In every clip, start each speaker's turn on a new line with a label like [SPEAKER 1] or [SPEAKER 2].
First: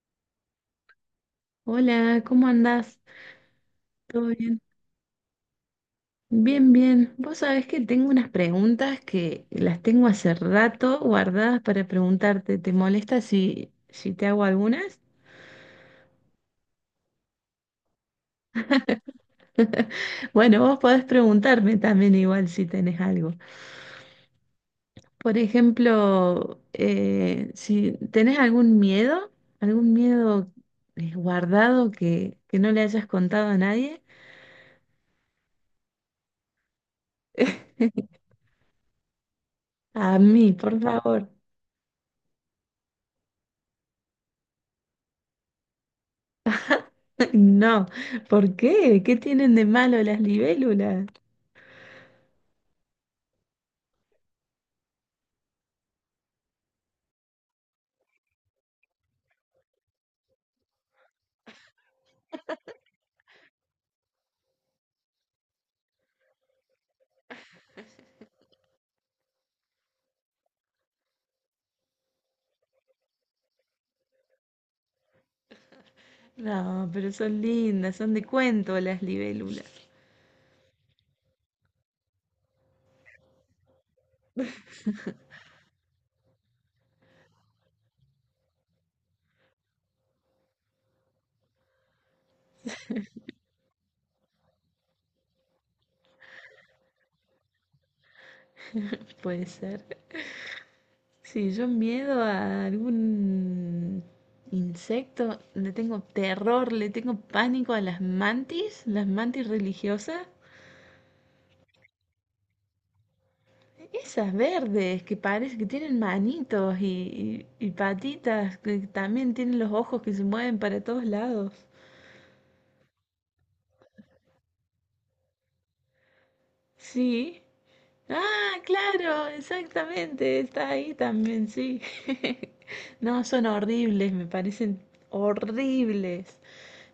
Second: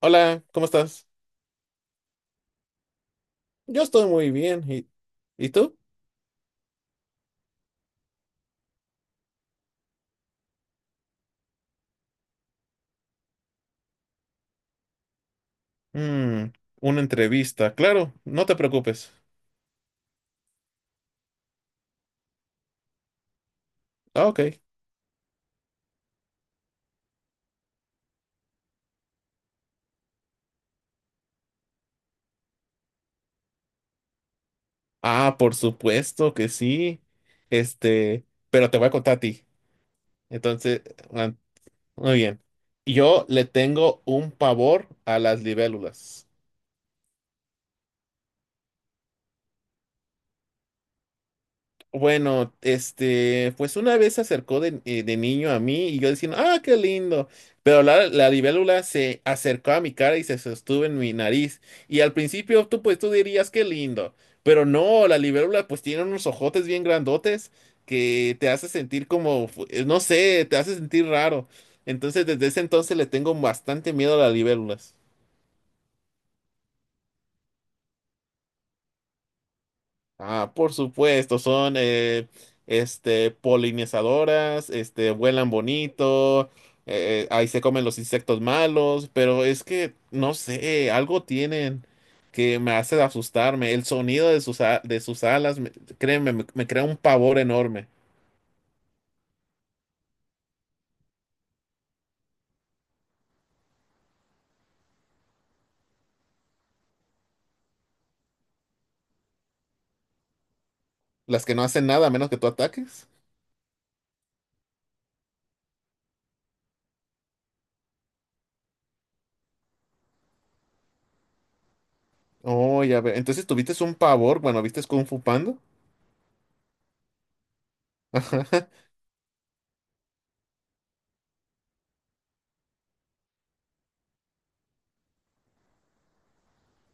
[SPEAKER 1] Hola, ¿cómo estás?
[SPEAKER 2] Hola, ¿cómo andás?
[SPEAKER 1] Yo estoy
[SPEAKER 2] ¿Todo
[SPEAKER 1] muy
[SPEAKER 2] bien?
[SPEAKER 1] bien. ¿Y tú?
[SPEAKER 2] Bien, bien. Vos sabés que tengo unas preguntas que las tengo hace rato guardadas para preguntarte. ¿Te molesta si te hago algunas?
[SPEAKER 1] Mm, una entrevista, claro, no te preocupes.
[SPEAKER 2] Bueno, vos podés preguntarme también igual si tenés algo.
[SPEAKER 1] Ah, ok.
[SPEAKER 2] Por ejemplo, si tenés algún miedo guardado que no le hayas contado a nadie.
[SPEAKER 1] Ah, por supuesto que sí. Pero te voy a contar a ti.
[SPEAKER 2] A mí, por
[SPEAKER 1] Entonces,
[SPEAKER 2] favor.
[SPEAKER 1] ah, muy bien. Yo le tengo un pavor a las libélulas.
[SPEAKER 2] No, ¿por qué? ¿Qué tienen de malo las libélulas?
[SPEAKER 1] Bueno, pues una vez se acercó de niño a mí y yo diciendo, ah, qué lindo. Pero la libélula se acercó a mi cara y se sostuvo en mi nariz. Y al principio pues tú dirías, qué lindo. Pero no, la libélula pues tiene unos ojotes bien grandotes que te hace sentir como, no sé, te hace sentir raro. Entonces desde ese entonces le tengo bastante miedo a las libélulas.
[SPEAKER 2] No, pero son lindas, son de cuento las libélulas.
[SPEAKER 1] Ah, por supuesto, son polinizadoras, vuelan bonito, ahí se comen los insectos malos, pero es que, no sé, algo tienen que me hace asustarme. El sonido de sus alas, créeme, me crea un pavor enorme.
[SPEAKER 2] Puede ser. Sí, yo miedo a algún insecto, le tengo terror, le tengo pánico a las mantis religiosas.
[SPEAKER 1] Las que no hacen nada a menos que tú ataques.
[SPEAKER 2] Esas verdes que parece que tienen manitos y, y patitas, que también tienen los ojos que se mueven para todos lados.
[SPEAKER 1] Oh, ya veo. Entonces tuviste un pavor, bueno, ¿viste Kung Fu Panda?
[SPEAKER 2] Sí. Ah, claro, exactamente, está ahí también, sí. No, son horribles, me parecen horribles.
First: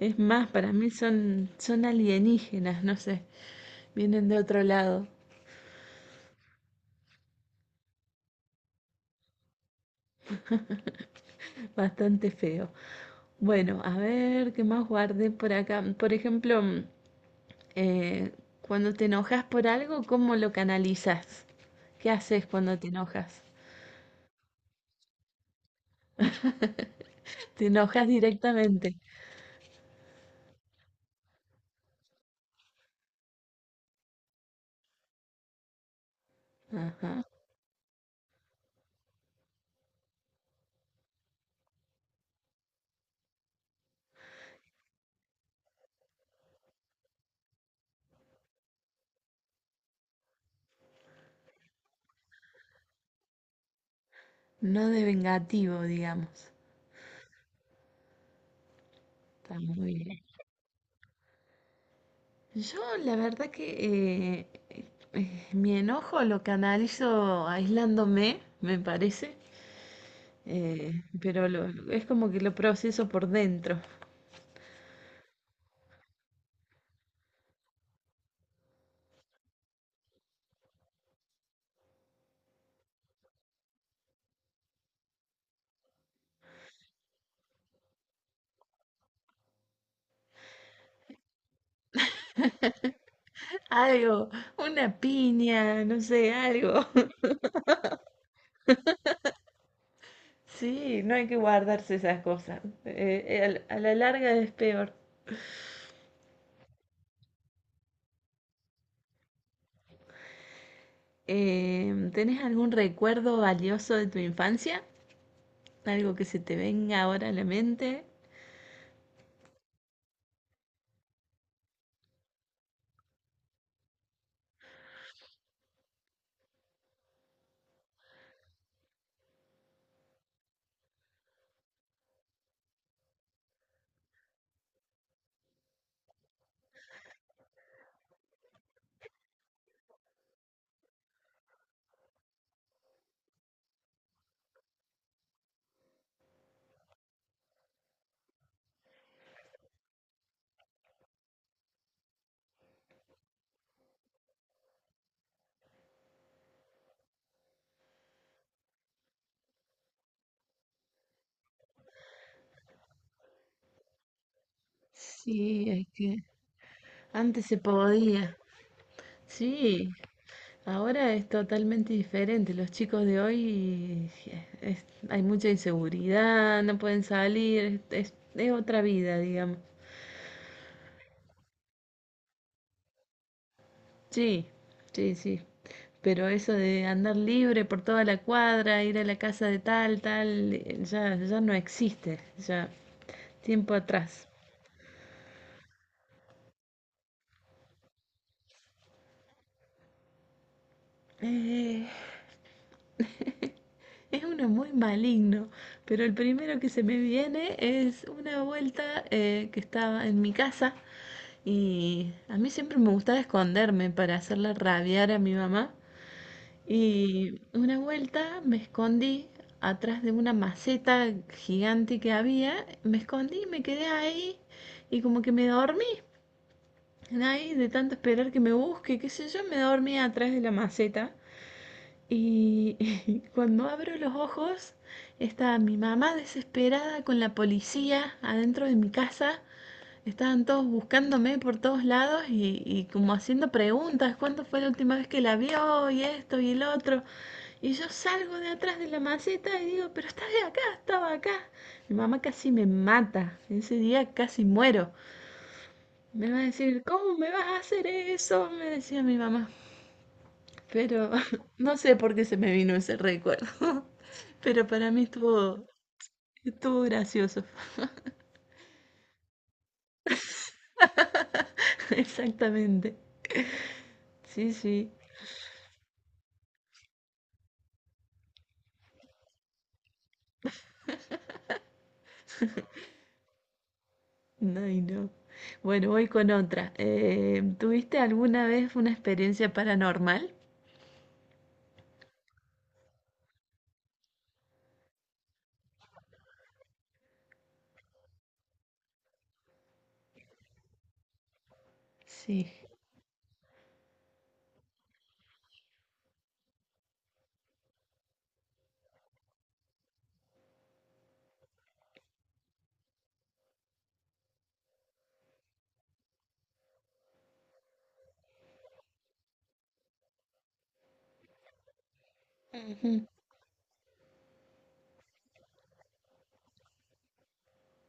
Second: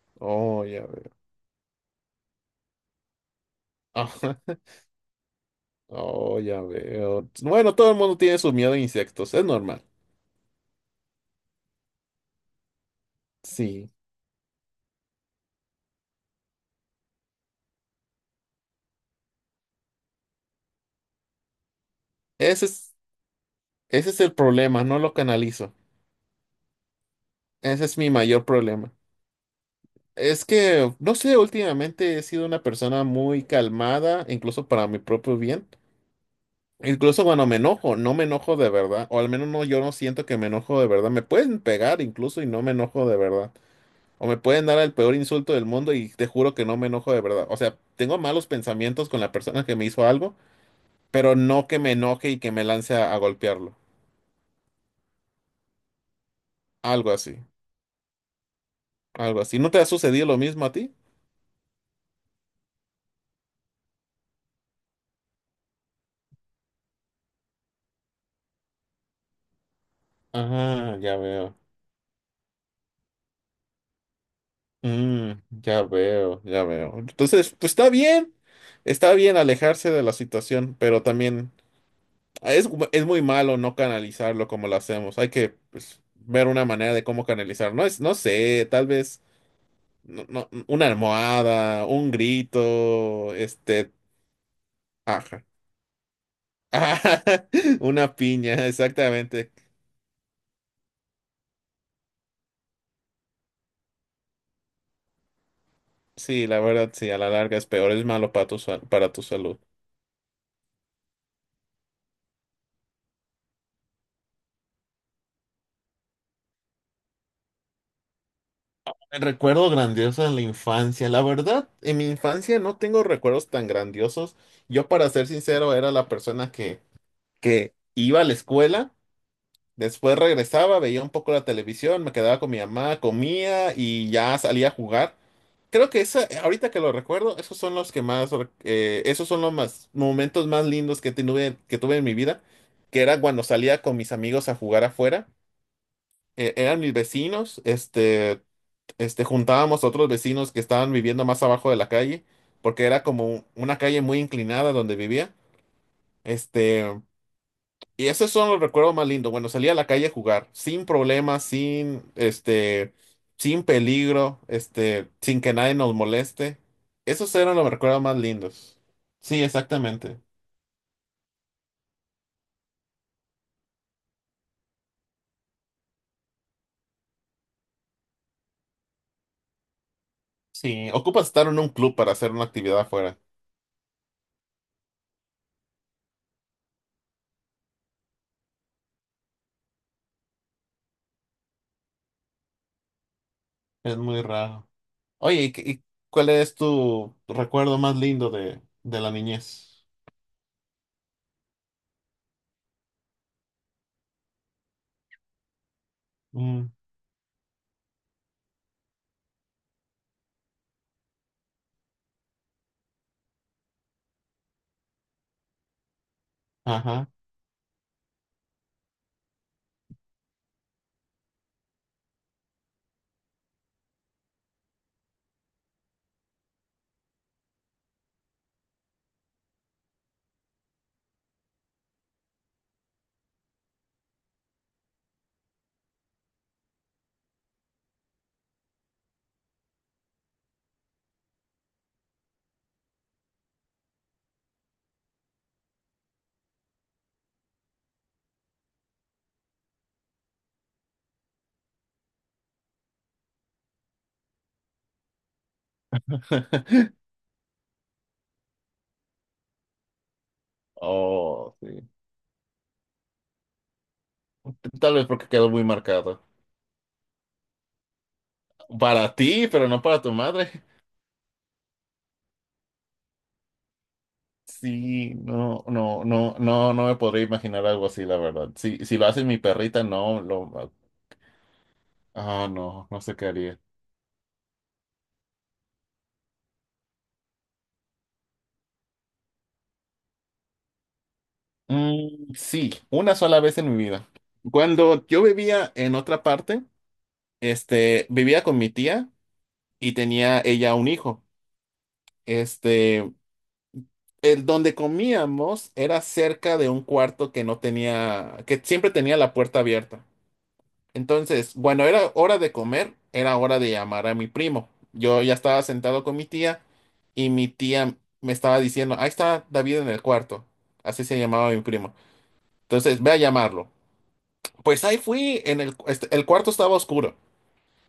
[SPEAKER 2] Es más,
[SPEAKER 1] Oh,
[SPEAKER 2] para
[SPEAKER 1] ya
[SPEAKER 2] mí
[SPEAKER 1] veo.
[SPEAKER 2] son alienígenas, no sé, vienen de otro lado,
[SPEAKER 1] Oh, ya veo. Bueno, todo el mundo tiene su miedo a insectos, es normal.
[SPEAKER 2] bastante feo. Bueno,
[SPEAKER 1] Sí.
[SPEAKER 2] a ver, ¿qué más guardé por acá? Por ejemplo, eh, cuando te enojas por algo, ¿cómo lo canalizas? ¿Qué haces
[SPEAKER 1] Ese
[SPEAKER 2] cuando te
[SPEAKER 1] es,
[SPEAKER 2] enojas?
[SPEAKER 1] ese es el problema, no lo canalizo.
[SPEAKER 2] ¿Te
[SPEAKER 1] Ese es
[SPEAKER 2] enojas
[SPEAKER 1] mi mayor problema.
[SPEAKER 2] directamente?
[SPEAKER 1] Es que, no sé, últimamente he sido una persona muy calmada, incluso para mi propio bien.
[SPEAKER 2] Ajá.
[SPEAKER 1] Incluso cuando me enojo, no me enojo de verdad, o al menos no, yo no siento que me enojo de verdad. Me pueden pegar incluso y no me enojo de verdad. O me pueden dar el peor insulto del mundo y te juro que no me enojo de verdad. O sea, tengo malos pensamientos con la persona que me hizo algo, pero no que me enoje y que me lance a golpearlo.
[SPEAKER 2] No de vengativo, digamos.
[SPEAKER 1] Algo así, algo así.
[SPEAKER 2] Está
[SPEAKER 1] ¿No te ha
[SPEAKER 2] muy bien.
[SPEAKER 1] sucedido lo mismo a ti?
[SPEAKER 2] Yo la verdad que mi enojo lo canalizo aislándome, me parece,
[SPEAKER 1] Ah,
[SPEAKER 2] eh,
[SPEAKER 1] ya
[SPEAKER 2] pero
[SPEAKER 1] veo.
[SPEAKER 2] lo- es como que lo proceso por dentro.
[SPEAKER 1] Ya veo, ya veo. Entonces, pues está bien alejarse de la situación, pero también es muy malo no canalizarlo como lo hacemos. Hay que pues, ver una manera de cómo canalizar. No es, no sé, tal vez no, una almohada, un grito,
[SPEAKER 2] Algo, una
[SPEAKER 1] ajá.
[SPEAKER 2] piña, no sé, algo.
[SPEAKER 1] Ajá, una piña, exactamente.
[SPEAKER 2] Sí, no hay que guardarse esas cosas. A la larga es peor.
[SPEAKER 1] Sí, la verdad, sí, a la larga es peor, es malo para tu salud.
[SPEAKER 2] ¿Tenés algún recuerdo valioso de tu infancia? ¿Algo que se te venga ahora a la mente?
[SPEAKER 1] Recuerdo grandioso en la infancia. La verdad, en mi infancia no tengo recuerdos tan grandiosos. Yo, para ser sincero, era la persona que iba a la escuela, después regresaba, veía un poco la televisión, me quedaba con mi mamá, comía y ya salía a jugar. Creo que esa, ahorita que lo recuerdo, esos son los más momentos más lindos que tuve, en mi vida, que era cuando salía con mis amigos a jugar afuera. Eran mis vecinos, juntábamos a otros vecinos que estaban viviendo más abajo de la calle, porque era como una calle muy inclinada donde vivía, este, y esos son los recuerdos más lindos. Bueno, salía a la calle a jugar, sin problemas, sin peligro, sin que
[SPEAKER 2] Sí,
[SPEAKER 1] nadie
[SPEAKER 2] es
[SPEAKER 1] nos
[SPEAKER 2] que
[SPEAKER 1] moleste. Esos
[SPEAKER 2] antes
[SPEAKER 1] eran
[SPEAKER 2] se
[SPEAKER 1] los recuerdos más
[SPEAKER 2] podía.
[SPEAKER 1] lindos. Sí,
[SPEAKER 2] Sí,
[SPEAKER 1] exactamente.
[SPEAKER 2] ahora es totalmente diferente. Los chicos de hoy hay mucha inseguridad, no pueden salir, es otra vida, digamos.
[SPEAKER 1] Sí, ocupas estar en un club para hacer una actividad afuera.
[SPEAKER 2] Sí, sí, sí. Pero eso de andar libre por toda la cuadra, ir a la casa de tal, tal, ya no existe, ya tiempo
[SPEAKER 1] Es muy
[SPEAKER 2] atrás.
[SPEAKER 1] raro. Oye, cuál es tu recuerdo más lindo de la niñez?
[SPEAKER 2] Eh, es uno muy maligno, pero el primero que
[SPEAKER 1] Mm,
[SPEAKER 2] se me viene es una vuelta que estaba en mi casa. Y a mí siempre me gustaba esconderme para hacerla rabiar a mi mamá.
[SPEAKER 1] ajá.
[SPEAKER 2] Y una vuelta me escondí atrás de una maceta gigante que había. Me escondí, me quedé ahí. Y como que me dormí. Ahí, de tanto esperar que me busque, qué sé yo, me dormí atrás de la maceta. Y cuando abro los ojos, está mi mamá desesperada con la policía adentro de mi casa. Estaban todos buscándome por todos lados y, como haciendo preguntas. ¿Cuándo fue la última vez que la vio? Y esto y el otro. Y yo salgo de atrás de la maceta y digo, pero estaba acá, estaba acá. Mi mamá casi me mata, ese día casi muero. Me va a decir, ¿cómo me vas a hacer eso? Me decía mi mamá. Pero
[SPEAKER 1] Oh,
[SPEAKER 2] no
[SPEAKER 1] sí.
[SPEAKER 2] sé por qué se me vino ese recuerdo. Pero para
[SPEAKER 1] Tal
[SPEAKER 2] mí
[SPEAKER 1] vez porque quedó muy
[SPEAKER 2] estuvo,
[SPEAKER 1] marcado.
[SPEAKER 2] estuvo gracioso.
[SPEAKER 1] Para ti, pero no para tu madre.
[SPEAKER 2] Exactamente. Sí, sí.
[SPEAKER 1] Sí, no, no, no, no, no me podría imaginar algo así, la verdad. Si lo hace mi perrita, no, no, no sé qué haría.
[SPEAKER 2] Ay, no. Bueno, voy con otra. ¿Tuviste alguna vez una experiencia paranormal?
[SPEAKER 1] Mm, sí, una sola vez en mi vida. Cuando yo vivía en otra parte, vivía con mi tía y tenía ella un hijo.
[SPEAKER 2] Sí.
[SPEAKER 1] Este, el donde comíamos era cerca de un cuarto que no tenía, que siempre tenía la puerta abierta. Entonces, bueno, era hora de comer, era hora de llamar a mi primo. Yo ya estaba sentado con mi tía y mi tía me estaba diciendo, ahí está David en el cuarto. Así se llamaba mi primo. Entonces,
[SPEAKER 2] Ujú.
[SPEAKER 1] ve a llamarlo. Pues ahí fui. El cuarto estaba oscuro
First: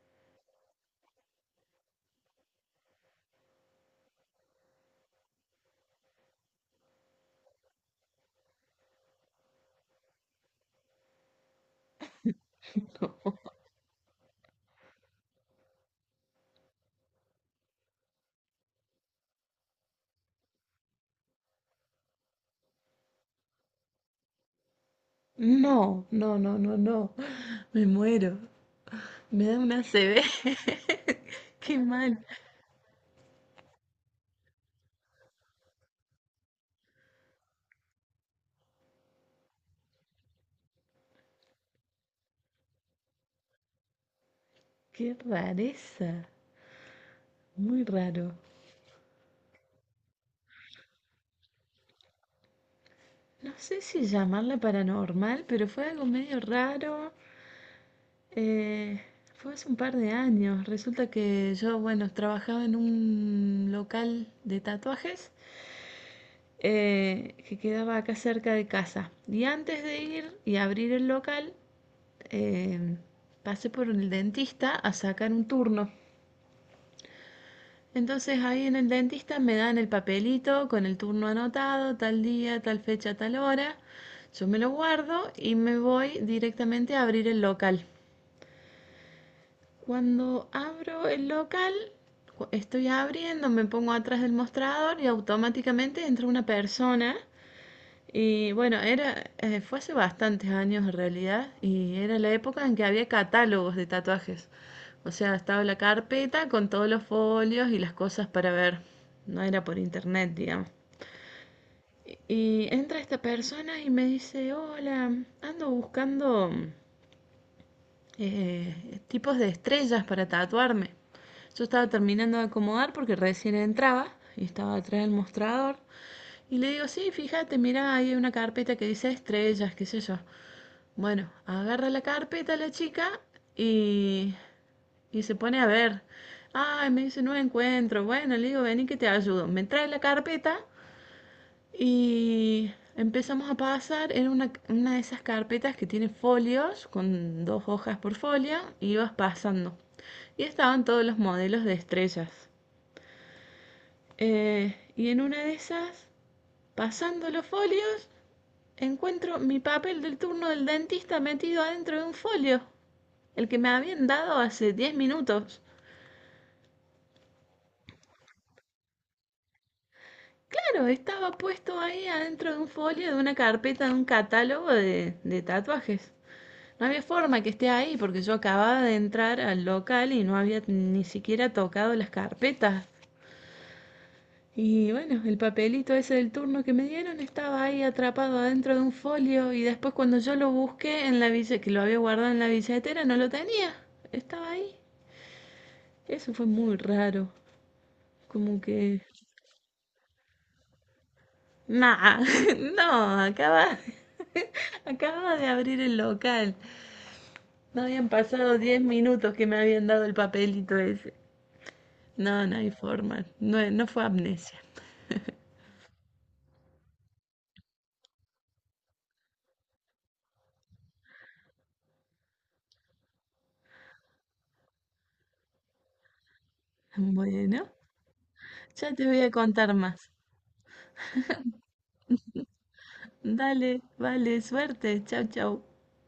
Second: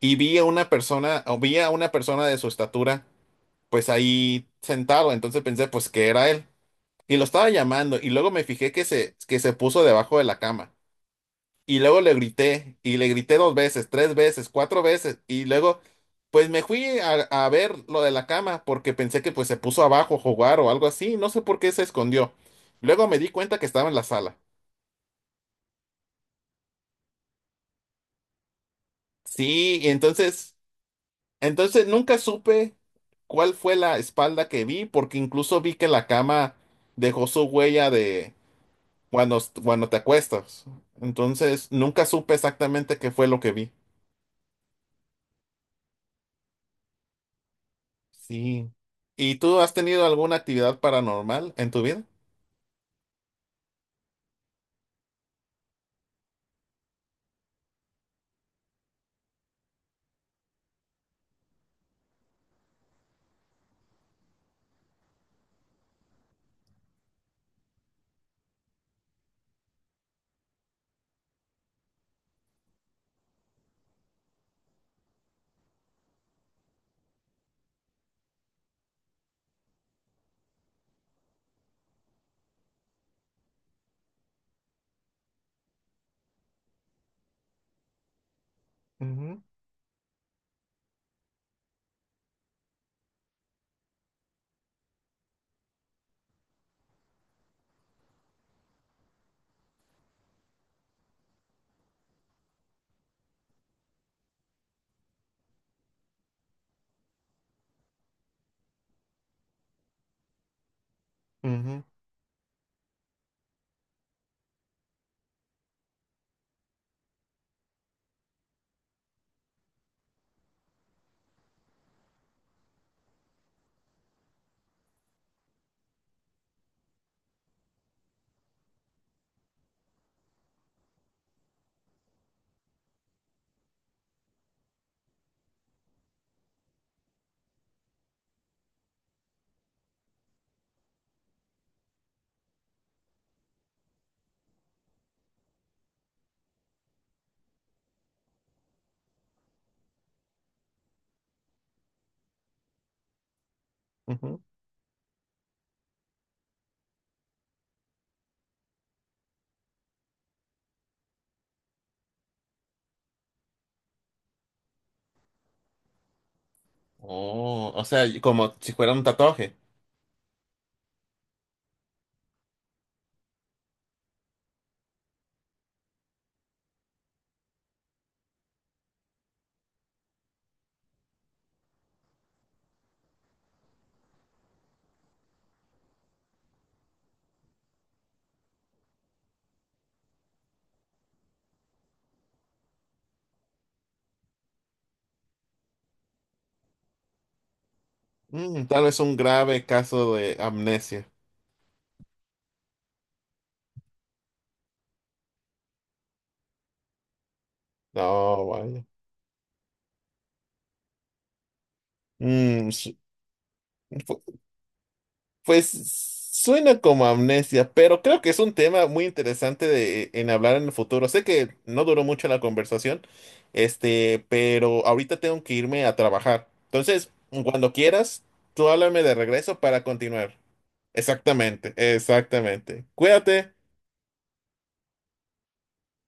[SPEAKER 1] y vi a una persona, o vi a una persona de su estatura, pues ahí sentado. Entonces pensé, pues que era él. Y lo estaba llamando y luego me fijé que se puso debajo de la cama. Y luego le grité y le grité dos veces, tres veces, cuatro veces. Y luego, pues me fui a ver lo de la cama porque pensé que pues se puso abajo a jugar o algo así. No sé por qué se escondió. Luego me di cuenta que estaba en la sala.
[SPEAKER 2] No, no, no, no, no. Me muero. Me da
[SPEAKER 1] Sí,
[SPEAKER 2] una
[SPEAKER 1] y
[SPEAKER 2] C CB.
[SPEAKER 1] entonces,
[SPEAKER 2] Qué
[SPEAKER 1] entonces nunca
[SPEAKER 2] mal.
[SPEAKER 1] supe cuál fue la espalda que vi porque incluso vi que la cama dejó su huella de cuando te acuestas. Entonces, nunca supe exactamente qué fue lo que vi.
[SPEAKER 2] Qué rareza. Muy raro.
[SPEAKER 1] Sí. ¿Y tú has tenido alguna actividad paranormal en tu vida?
[SPEAKER 2] No sé si llamarla paranormal, pero fue algo medio raro. Eh, fue hace un par de años. Resulta que yo, bueno, trabajaba en un local de tatuajes, que quedaba acá cerca de casa. Y antes de ir y abrir el local, eh, pasé por el dentista a sacar un turno. Entonces ahí en el dentista me dan el papelito con el turno anotado, tal día, tal fecha, tal hora. Yo me lo guardo y me voy directamente a abrir el local.
[SPEAKER 1] Ujú,
[SPEAKER 2] Cuando abro el local, estoy abriendo, me pongo atrás del mostrador y automáticamente entra una persona. Y bueno, fue hace bastantes años en realidad, y era la época en que había catálogos de tatuajes. O sea, estaba la carpeta con todos los folios y las cosas para ver. No era por internet, digamos.
[SPEAKER 1] ujú,
[SPEAKER 2] Y, entra esta persona y me dice, hola, ando buscando tipos de estrellas para tatuarme. Yo estaba terminando de acomodar porque recién entraba y estaba atrás del mostrador. Y le digo, sí, fíjate, mira ahí hay una carpeta que dice estrellas, qué sé yo. Bueno, agarra la carpeta la chica y, se pone a ver. Ay, me dice, no encuentro. Bueno, le digo, vení que te ayudo. Me trae la carpeta y empezamos a pasar, en una de esas carpetas que tiene folios, con dos hojas por folio, y ibas pasando. Y estaban todos los modelos de estrellas.
[SPEAKER 1] ujú.
[SPEAKER 2] Y en una de esas, pasando los folios, encuentro mi papel del turno del dentista metido adentro de un folio, el que me habían dado hace 10 minutos.
[SPEAKER 1] Oh, o sea, y como si fuera un tatuaje.
[SPEAKER 2] Claro, estaba puesto ahí adentro de un folio de una carpeta de un catálogo de tatuajes. No había forma que esté ahí porque yo acababa de entrar al local y no había ni siquiera tocado las carpetas. Y bueno, el papelito ese del turno que me dieron estaba ahí atrapado adentro de un folio y después cuando yo lo busqué en la que lo había guardado en la billetera, no lo tenía. Estaba ahí. Eso fue muy raro. Como
[SPEAKER 1] Tal vez
[SPEAKER 2] que.
[SPEAKER 1] un grave caso de amnesia.
[SPEAKER 2] Nah, no, acaba, acaba de abrir el local. No habían
[SPEAKER 1] No,
[SPEAKER 2] pasado 10
[SPEAKER 1] vaya.
[SPEAKER 2] minutos que me habían dado el papelito ese. No, no hay
[SPEAKER 1] Mm, su-
[SPEAKER 2] forma. No, no fue amnesia.
[SPEAKER 1] Pues suena como amnesia, pero creo que es un tema muy interesante en hablar en el futuro. Sé que no duró mucho la conversación, pero ahorita tengo que irme a trabajar. Entonces,
[SPEAKER 2] Bueno,
[SPEAKER 1] cuando quieras, tú
[SPEAKER 2] ya
[SPEAKER 1] háblame
[SPEAKER 2] te
[SPEAKER 1] de
[SPEAKER 2] voy a
[SPEAKER 1] regreso
[SPEAKER 2] contar
[SPEAKER 1] para
[SPEAKER 2] más.
[SPEAKER 1] continuar. Exactamente, exactamente. Cuídate.
[SPEAKER 2] Dale, vale, suerte. Chau, chau.